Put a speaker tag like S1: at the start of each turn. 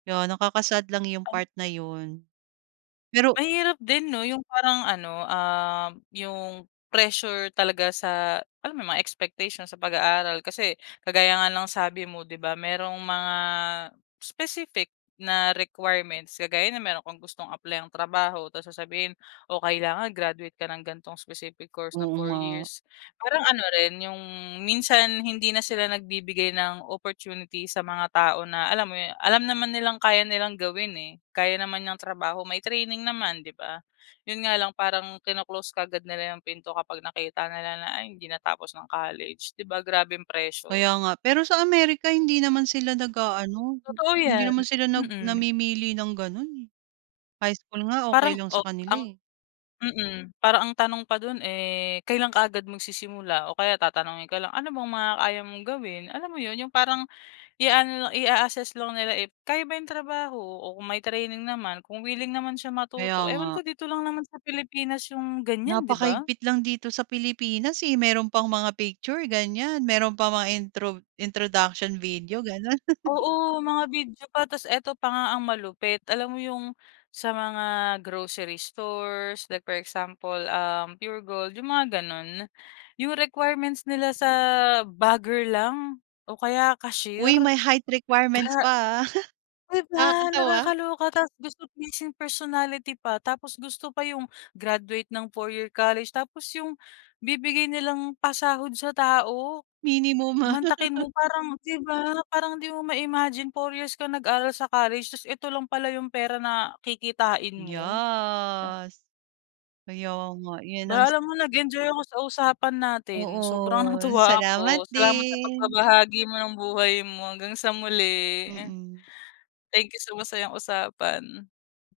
S1: Yeah, nakaka-sad lang 'yong
S2: Tan
S1: part na 'yon. Pero
S2: Mahirap din 'no, 'yong parang ano, um, 'yong pressure talaga sa, alam mo 'yong, mga expectation sa pag-aaral. Kasi, kagaya nga ng sabi mo 'di ba, merong mga, specific na requirements. Kagaya no'n meron kang gustong apply-ang trabaho tas sasabihin o kailangan graduate ka ng gan'tong specific course na
S1: Oo
S2: four
S1: nga.
S2: years. Parang ano rin 'yong, minsan hindi na sila nagbibigay ng opportunity sa mga tao na, alam mo 'yon, alam naman nilang kaya nilang gawin, eh, kaya naman yang trabaho, may training naman, 'di ba? 'Yon nga lang parang kino-close kaagad nila 'yong pinto kapag nakita nila na "Ay, hindi natapos ng college", 'di ba, grabeng pressure?
S1: Kaya nga. Pero sa Amerika hindi naman sila nag-aano,
S2: Totoo
S1: hindi
S2: yan,
S1: naman sila nag
S2: mm.
S1: namimili ng gano'n, eh. High school nga okey
S2: Parang,
S1: lang sa
S2: oh,
S1: kanila,
S2: ang
S1: eh.
S2: mm, parang ang tanong pa do'n eh, kailan ka agad magsisimula? O kaya tatanungin ka lang ano bang mga kaya mong gawin? Alam mo 'yon? 'Yong parang i-aano lang, i-a-asess lang nila if kaya ba 'yong trabaho, o kung may training naman kung wiling naman siya
S1: Kaya
S2: matuto. Ewan
S1: nga.
S2: ko dito lang naman sa Pilipinas 'yong ganyan, 'di ba?
S1: Napakahigpit lang dito sa Pilipinas, eh, meron pang mga picture, ganyan. Meron pang mga introv introduction video gano'n.
S2: Oo, mga video pa, tapos ito pa nga ang malupit, alam mo 'yong, sa mga grocery stores, like for example, um, Puregold, 'yong mga gano'n? 'Yong requirements nila sa, bagger lang o kaya cashier,
S1: Uy, may height
S2: gra
S1: requirements pa, ah.
S2: 'di ba?
S1: Nakakatawa.
S2: Nakakaloka tapos gusto pleasing personality pa, tapos gusto pa 'yong graduate ng 4 year college. Tapos 'yong bibigay nilang pasahod sa tao,
S1: Minimum, ah.
S2: mantakin mo parang, 'di ba? Parang 'di mo ma-imagine 4 years ka nag-aral sa college, tas eto lang pala 'yong pera na kikitain mo? La
S1: Yes. Kaya nga, 'yon ang
S2: Ba, alam mo, nag-enjoy ako sa usapan natin, sobrang
S1: Oo.
S2: natuwa
S1: Salamat
S2: ako. Salamat sa
S1: din.
S2: pagbabahagi mo ng buhay mo hanggang sa muli.
S1: Mm.
S2: Thank you sa masayang usapan.